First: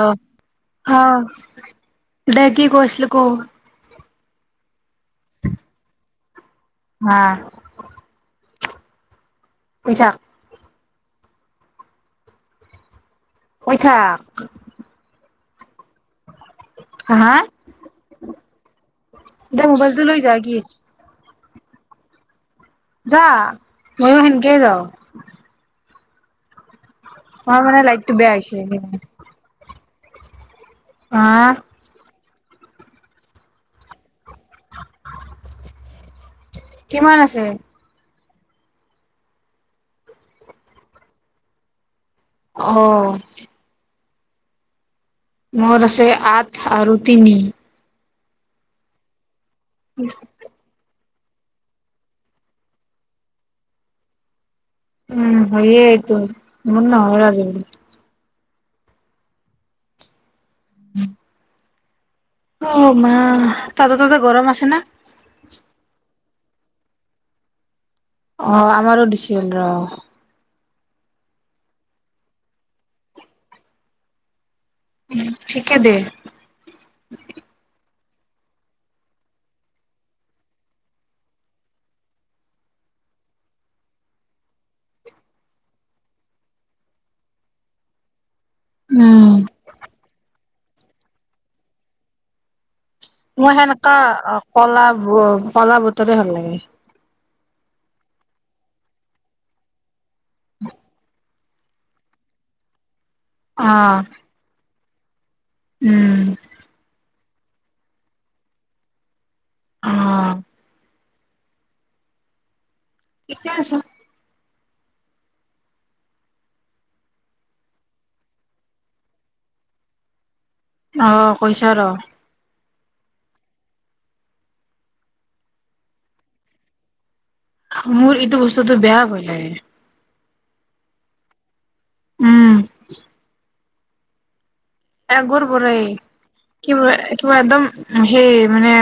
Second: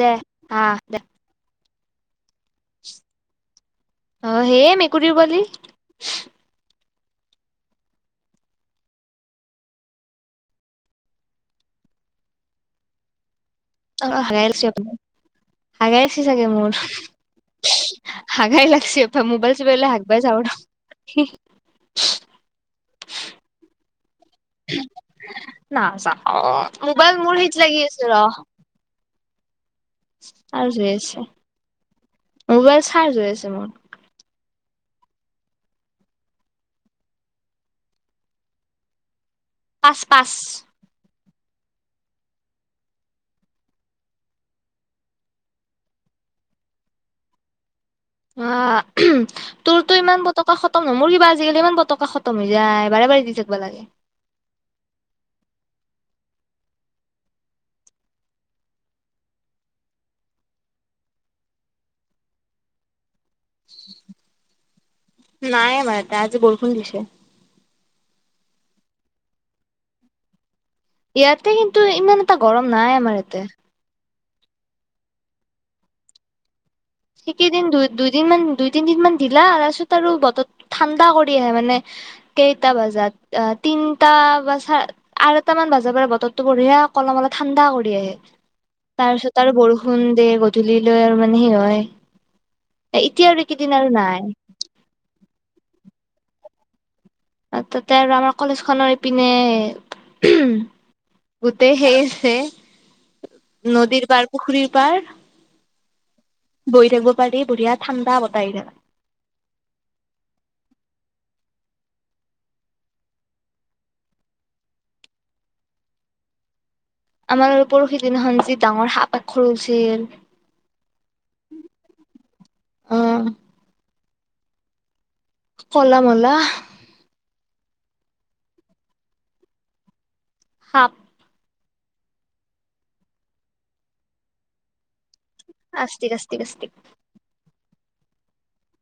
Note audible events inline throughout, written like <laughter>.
দে অ হা দে আহ দে কি কয় আছিলি ক অ সেই মেকুৰীৰ পোৱালি অহ কয় থাক কৈ অ থাক হছাপ <unintelligible> হে <unintelligible> চাগে মোৰ হা হাগাই লাগছে এ মোবাইল দে চোবাইলে মোবাইলটো লৈ হাকবাই যা যাও ন কি হুচ যা ময়ো সেনকেই যাওঁ অ অ মানে লাইটটো বেয়া হৈছে সে <unintelligible> <unintelligible> আৰু যে আছে মোবাইল চাৰ্জ হৈ আছে মোৰ কিমান আছে পাঁচ পাঁচ অহ মোৰ আছে আঠ আৰু তিনি অ তোৰতো ইমান পতুককে খতম নহয় মোৰ কি তো আজিকালি ইমান পতকা খতম হৈ যায় বাৰে বাৰে দি থাকিবা লাগে উম হয়ে এইটো মোৰ নহয় আজি কালি। অ মা অ তাতে ততে গৰম আছে ন ত আজি বৰষুণ দিছে অ আমাৰো দিচেল ৰ। ইয়াতে কিন্তু ইমান এটা গৰম নাই আমাৰ ইয়াতে ঠিকে দে সেইকেইদিন দু দুইদিন মান দুই তিন দিন মান দিলা তাৰপিছত আৰু বতৰ ঠাণ্ডা কৰি আহে মানে কেইটা বজাত অ তিনটা বা চা আঢ়ৈটা মান বজাৰ পৰা বতৰটো বঢ়িয়া কলম অলপ ঠাণ্ডা কৰি আহে উম তাৰপিছত আৰু বৰষুণ ওম দে গধূলি লৈ আৰু মানে সেই হয় এতিয়া আৰু মোৰ এইকেইদিন আৰু সেনেকা নাই কলা কলা বতৰে ভাল লাগে তাতে আৰু আমাৰ কলেজ খনৰ ইপিনে উম গোতে হেইছে অ নদীৰ বাৰ পুখুৰীৰ পাৰ উম বৈ থাকিব বাহিৰ বঢ়িয়া ঠাণ্ডা বতাই আহি থাকে অহ কেতিয়া আছে আমাৰ পৰহি দিন হন যি ডাঙৰ সাপ পাক খ লছিল আহ কৈছো ৰ। আহ কলা মলা মোৰ এইটো বস্তুতটো বেয়া বলে সাত উম আগৰ পৰাই আস্তিক আস্তিক আস্তিক কিবা কিবা একদম সেই মানে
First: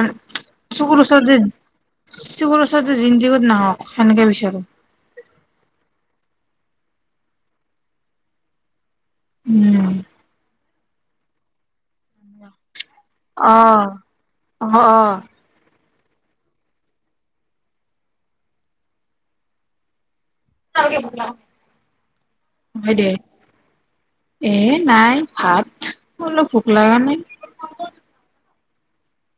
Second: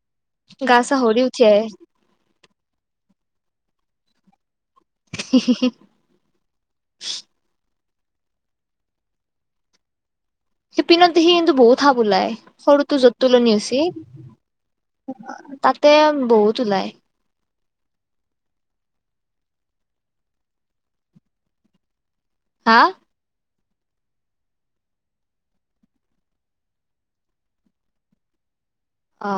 গা চা চুকুৰ হৰি চ যে উঠি আহে বোৰ ওচৰত জিন্দগত নাহওক সেনেকৈ বিচাৰো হম হম। উম পিনে সি কিন্দুহুত ক বোলাই সৰুটো যত অ টোলনি আছি অ অ তাত তে বহুত ওলায়। <inaudible> হা হয় দে। এ নাই ভাত হলো ভোক লগা নাই। অঁ।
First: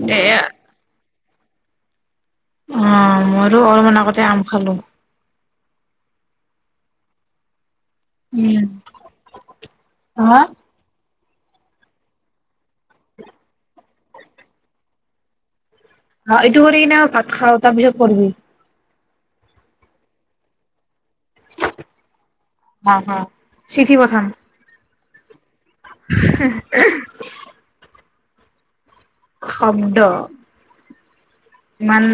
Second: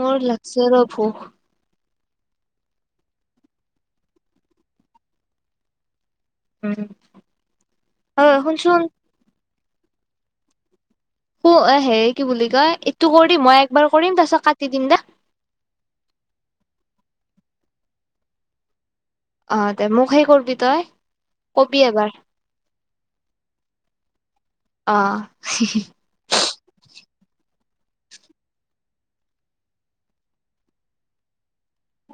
মোৰ দে লাগিছে ৰ ভোগ। অঁ মইতো অলপমান আগতে আম খালো। উম। আঁহ শুনচোন। হাঁ? হে কি বুলি কয়, এইটো কৰিম মই একবাৰ কৰিম তাৰ পিছত কাটি দিম দে। এইটো কৰি কিনে ভাত খাওঁ, তাৰ পিছত কৰবি। অঁ দে মোক সেই কৰবি তই। কবি এবাৰ হ চিঠি পথাম। অঁ। হম হঁ <inaudible> শব্দ। ইমান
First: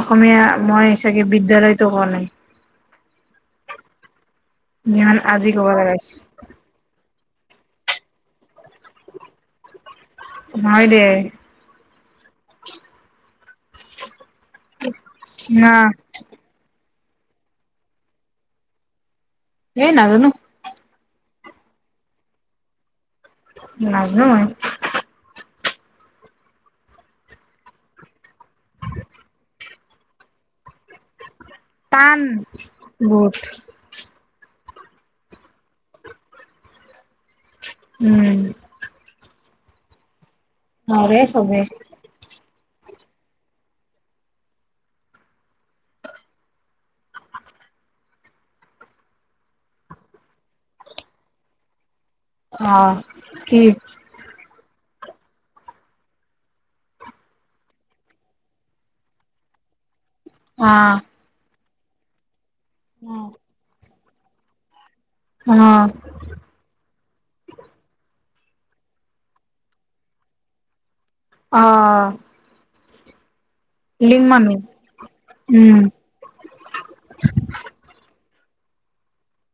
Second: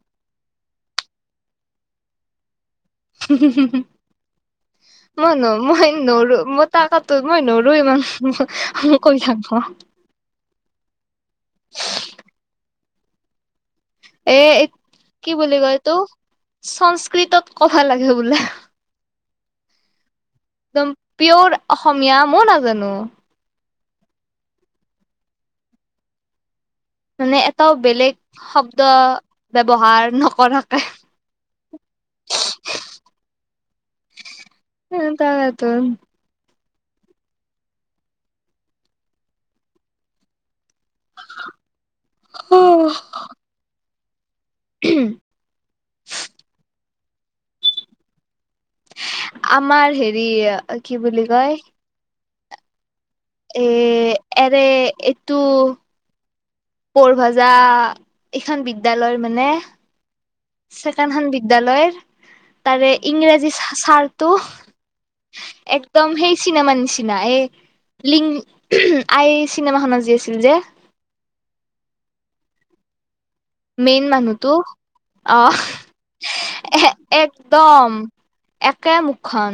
অসমীয়া মই চাগে বিদ্যালয়তো কোৱা নাই। উ হু হু হু যিমান আজি মইনো ক'ব মই লগাইছ নৰো মই তাকত তত মই নৰো ইমান ম কৈ থাক <inaudible> হয় দে। এ কি বুলি না কয় তো চানচ্ কৃতত কথা লাগে বোলে। এ নাজানো। একদম পিয়ৰ অসমীয়া মই নাজানো। নাজানো মই। <unintelligible> মানে এটাও বেলেগ শব্দ ব্যৱহাৰ নকৰাকে, টান বহুত। উম্ তাকেইটো। উম। নোৱাৰে ছবে। ওহ। উম <inaudible> আমাৰ হেৰি, অ কি বুলি কয়? অ। কি এ এক যে এইটো বৰভাজা এইখন বিদ্যয়ালয়ৰ মানে, অ ছেকেণ্ড হেণ্ড বিদ্যালয়। <inaudible> তাৰে ইংৰাজী ছাৰ টো, অ একদম সেই চিনেমা নিছিনা। এ লিং আই চিনেমাখনত যি আছিল যে। অ। মেইন লিং মানুহটো। মানুহ আহ, উম এ একদম। একে মুুখ খন।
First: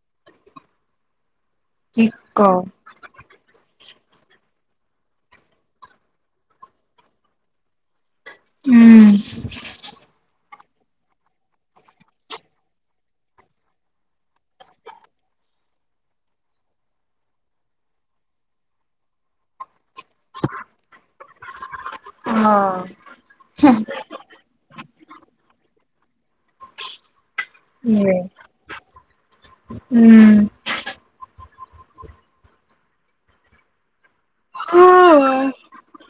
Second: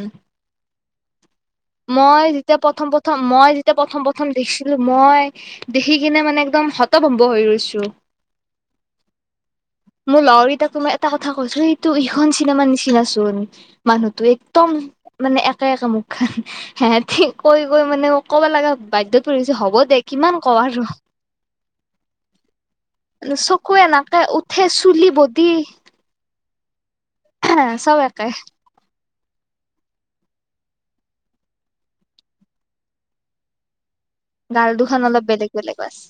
কি মই ক যেতিয়া প্ৰথম প্ৰথম, মই যেতিয়া প্ৰথম প্ৰথম দেখিছিলো, মই দেখি কিনে মানে একদম হতভম্ব হৈ ৰৈছো। উম। মোৰ লগৰকেইটাকো মই এটা কথা কৈছো এইটো ইখন চিনেমা নিচিনাচোন মানুহটো একদম মানে একে একে মুখ খন। সিহঁতি কৈ কৈ মানে কব লাগা বাধ্যত পৰিছে হ'ব দে কিমান কৱ আৰু। অ চকুৱে নাকে, উঠ চুলি বদি, হে চব একেই। উম। গাল দুখন অলপ বেলেগ বেলেগ আছে।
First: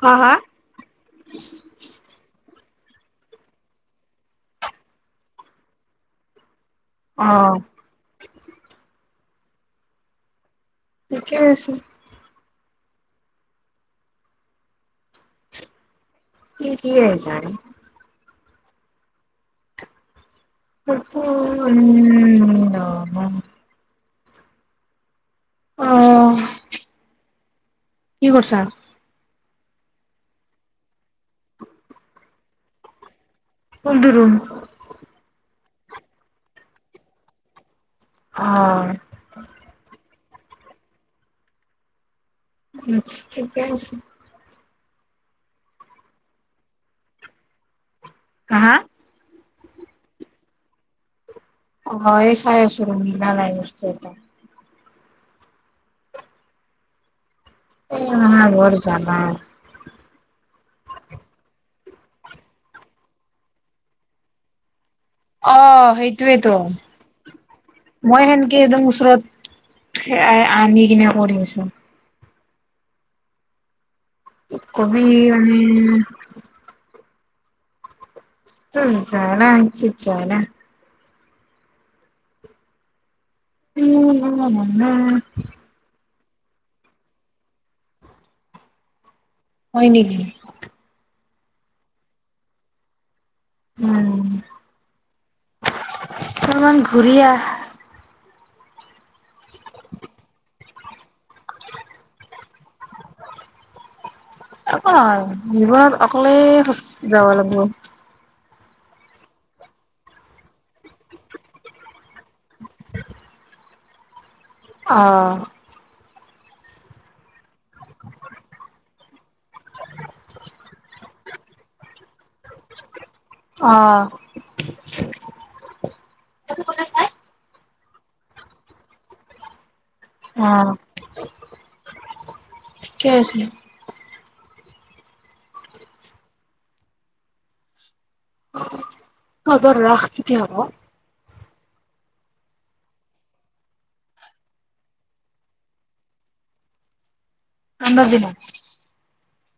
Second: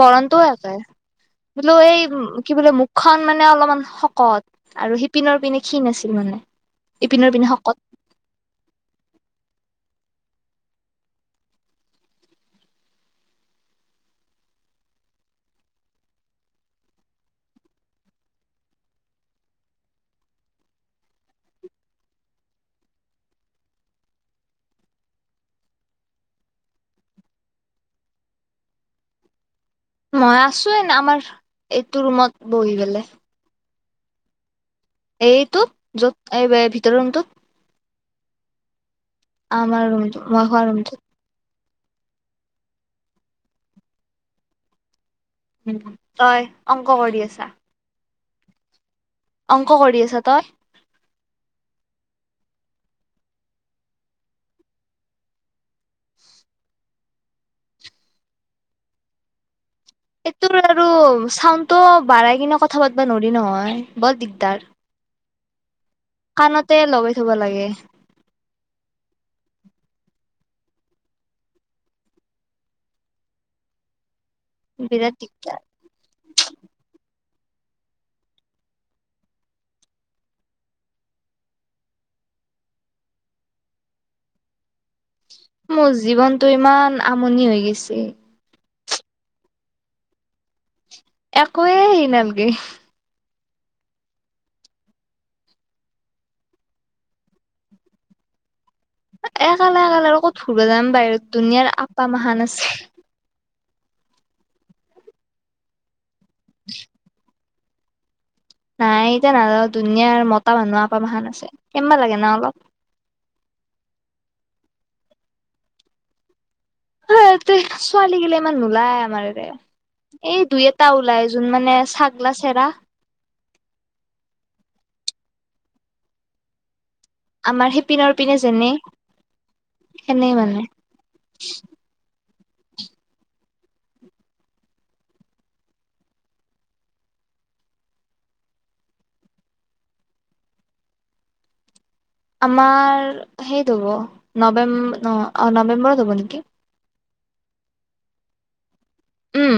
হা হা আছে। বোলো এই, কি বোলে মুখখন মানে অলপমান শকত আৰু সিপিনৰ পিনে ক্ষীণ আছিল মানে। ইপিনৰ পিনে অ শকত ঠিকে আছে। কি কি গাৰে উম <unintelligible> আহ। কি কৰিছা মই আছোয়ে আমাৰ এইটো ৰুমত বহি গলে কুনটো ৰোম এইটো য'ত এই ভিতৰ ৰুমটোত অ আমাৰ ৰোমটো মই শুৱা ৰোমটোত আছ ঠিকে আছে তই অংক কৰি আছা হা হা অংক কৰি আছা তই অ এই চাই আছো মিলা নাই বস্তুটো এটা এ আমাৰ বৰ জালা এইটোৰ আৰু চাউণ্ডটো বাঢ়াই কিনে কথা পাাতবা নোৱাৰ নহয় বৰ দিগদাৰ অ সেইটোয়েইেতো কাণতে লগাই থব লাগে মই সেনকে একদম ওচৰত আনি কিনে কৰি আছো কবি বিৰাট মানে দিগদাৰ ছোন আ চিজাইনে। উম উম উম। তটো ইমান আমনি লাগিছে। হয় নেকি একোৱে হেৰি নালাগে উম অণমান ঘূৰি আহ একালে একালে আৰু ক'ত পূগদাম বাহিৰত দুনিয়াৰ আপা মহাহান আছে জীৱনত অকলে খোজ যাব লাগিব নাই এতিয়া নাযাও ধুনীয়াৰ মতা মানুহ আক মহান আছে কেনবা লাগে না অলপ আহঁ ছোৱালী গিলা ইমান নোলায় আমাৰৰে এই দুই এটা ওলাই যোন মানে ছাগলা চেৰা আহ আমাৰ সেই পিনৰ পিনে যেনে এনেই মানে অ', ঠিকে আছিলো। তজৰ ৰাসটোতি হব আমাৰ সেই হব নৱেম্ব নৱেম্বৰ হব নেকি ধান্দা দিনত উম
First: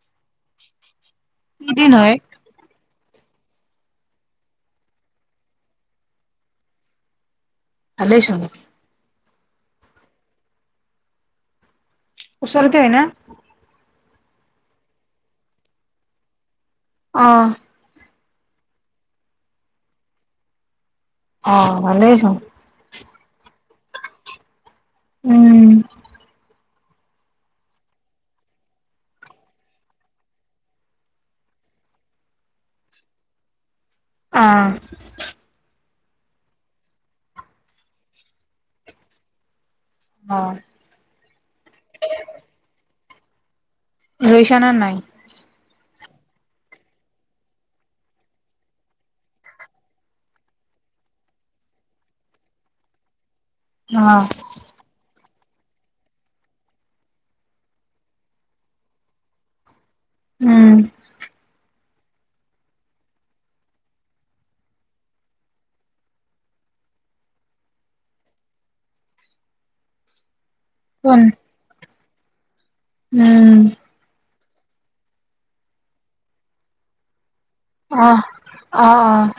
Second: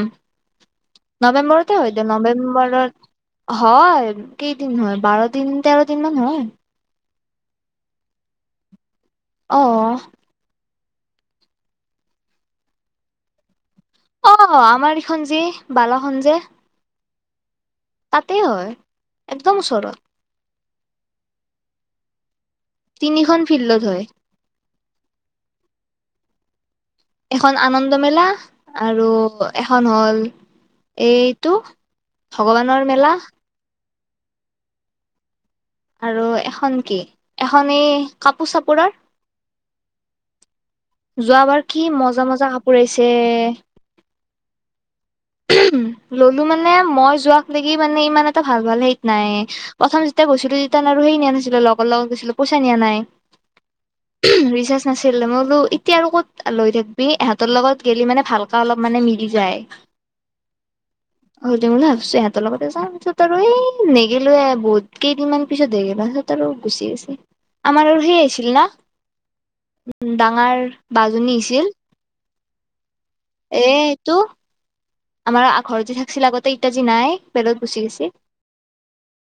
কি নৱেম্বৰতে দিন হয় দে নৱেম্বৰৰ হয় কেইদিন হয় বাৰ দিন তেৰ দিন মান হয় ভালই চোন আহ ওচৰতে হয় ন অ আমাৰ এইখন যি বালাখন যে অ তাতেই হয় একদমওচৰত অ ভালেইছোন তিনিখন ফিল্ডত হয় উম এখন আনন্দ মেলা আৰু এখন হ'ল এইটো ভগৱানৰ মেলা আহ আৰু এখন কি এখন এই কাপোৰ চাপোৰৰ অ', যোৱাবাৰ কি মজা মজা কাপোৰ আহইছিল যে ৰৈশানাৰ নাই ললোঁ মানে মই যোৱাক লেকি মানে ইমান এটা ভাল ভাল হেৰিত নাই। প্ৰথম যেতিয়া গৈছিলোঁ, তেতিয়ান আৰু সেই নিয়া নাছিলোঁ। লগৰ লগত গৈছিলোঁ, পইচা নিয়া নাই। অ', ৰিচাৰ্জ নাছিলে মোৰ আৰু এতিয়া আৰু ক'ত লৈ থাকবি? এহেতৰ লগত গেলি মানে ভালকে অলপমানে মিলি যায়। উম, অ' দেম লা ছে সেহঁতৰ লগতে যাম। পিছত আৰু এই নেগেলোৱে। বহুত কেইদিনমান পিছতহে গেলো, পিছত আৰু গুচি গৈছে। আমাৰ আৰু সেই আহিছিল ন'? উম, ডাঙাৰ কোন? বাজনী আহিছিল। উম, এ এইটো আমাৰ আ- ঘৰত যে থাকছিল আগতে, এত্যা যি নাই। বেলেগত গুচি গৈছে আ'। অ' - অ'।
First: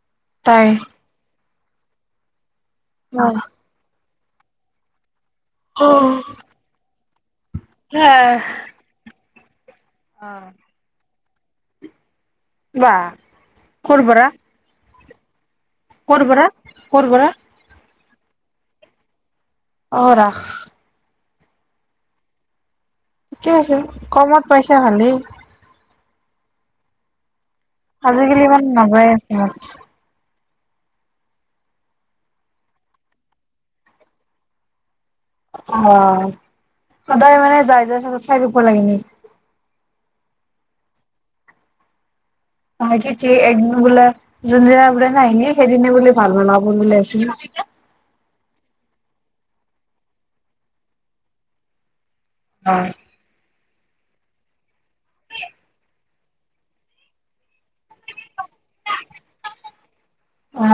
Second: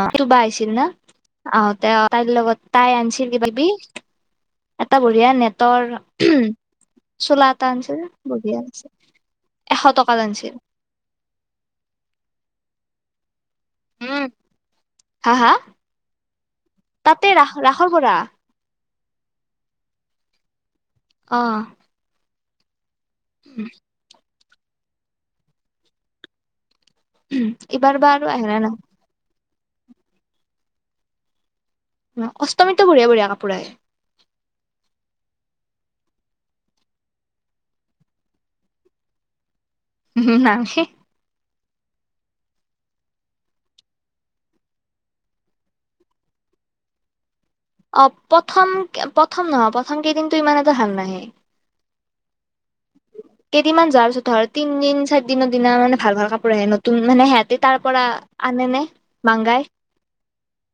অ' টো বা তাই আহিছিল না অ' তেওঁ- তাইৰ লগত তাই আনছিল অ', কিবা-কিবি এটা ব বেয়া নেটৰ অ', চোলা এটা আনছিল। বঢ়িয়া আনছে। এশ টকাত আনছিল। বাহ। ক'ৰ উম পৰা? হা - হা? ক'ৰ পৰা? ক'ৰ পৰা? তাতে ৰাস- ৰাসৰ পৰা। অ' ৰাস। অ'। ঠিকে আছে। কমত পাইছা ভালেই। উম আজিকালি ইমান নাযায়ে। ইয়াত। ন। অষ্টমীতো বঢ়িয়া - বঢ়িয়া কাপোৰ আহে। অ'। সদায় মানে যাই - যাই চাই - চাই থাকিব লাগে নেকি? হঁ, নালগে। তাকে তে। একদিন বোলে যোনদিনা বোলে নাহিলি, সেইদিনে বোলে ভাল বিলাকবোৰ উলাইছিল। অ' প্ৰথম- প্ৰথম নহয়। প্ৰথম কেইদিনটো ইমান এটা ভাল নাহে। অ' কেইদিনমান যোৱাৰ পিছত ধৰ তিন দিন চাৰদিনৰ দিনা মানে ভাল ভাল কাপোৰ আহে। নতুন মানে হিহঁতে তাৰ পৰা আনে নে মাংগাই। অঅ।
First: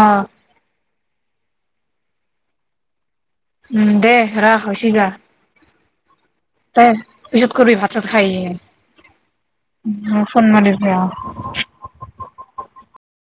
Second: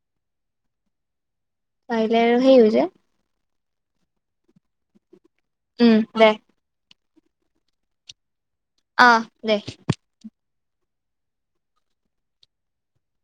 পাৰিলে আৰু সেই হৈ যায়। উম দে ৰাখ হৈচি দা। উম দে। পিছত কৰবি ভাত চাত খাই আহি কেনে। অ দে। <unintelligible>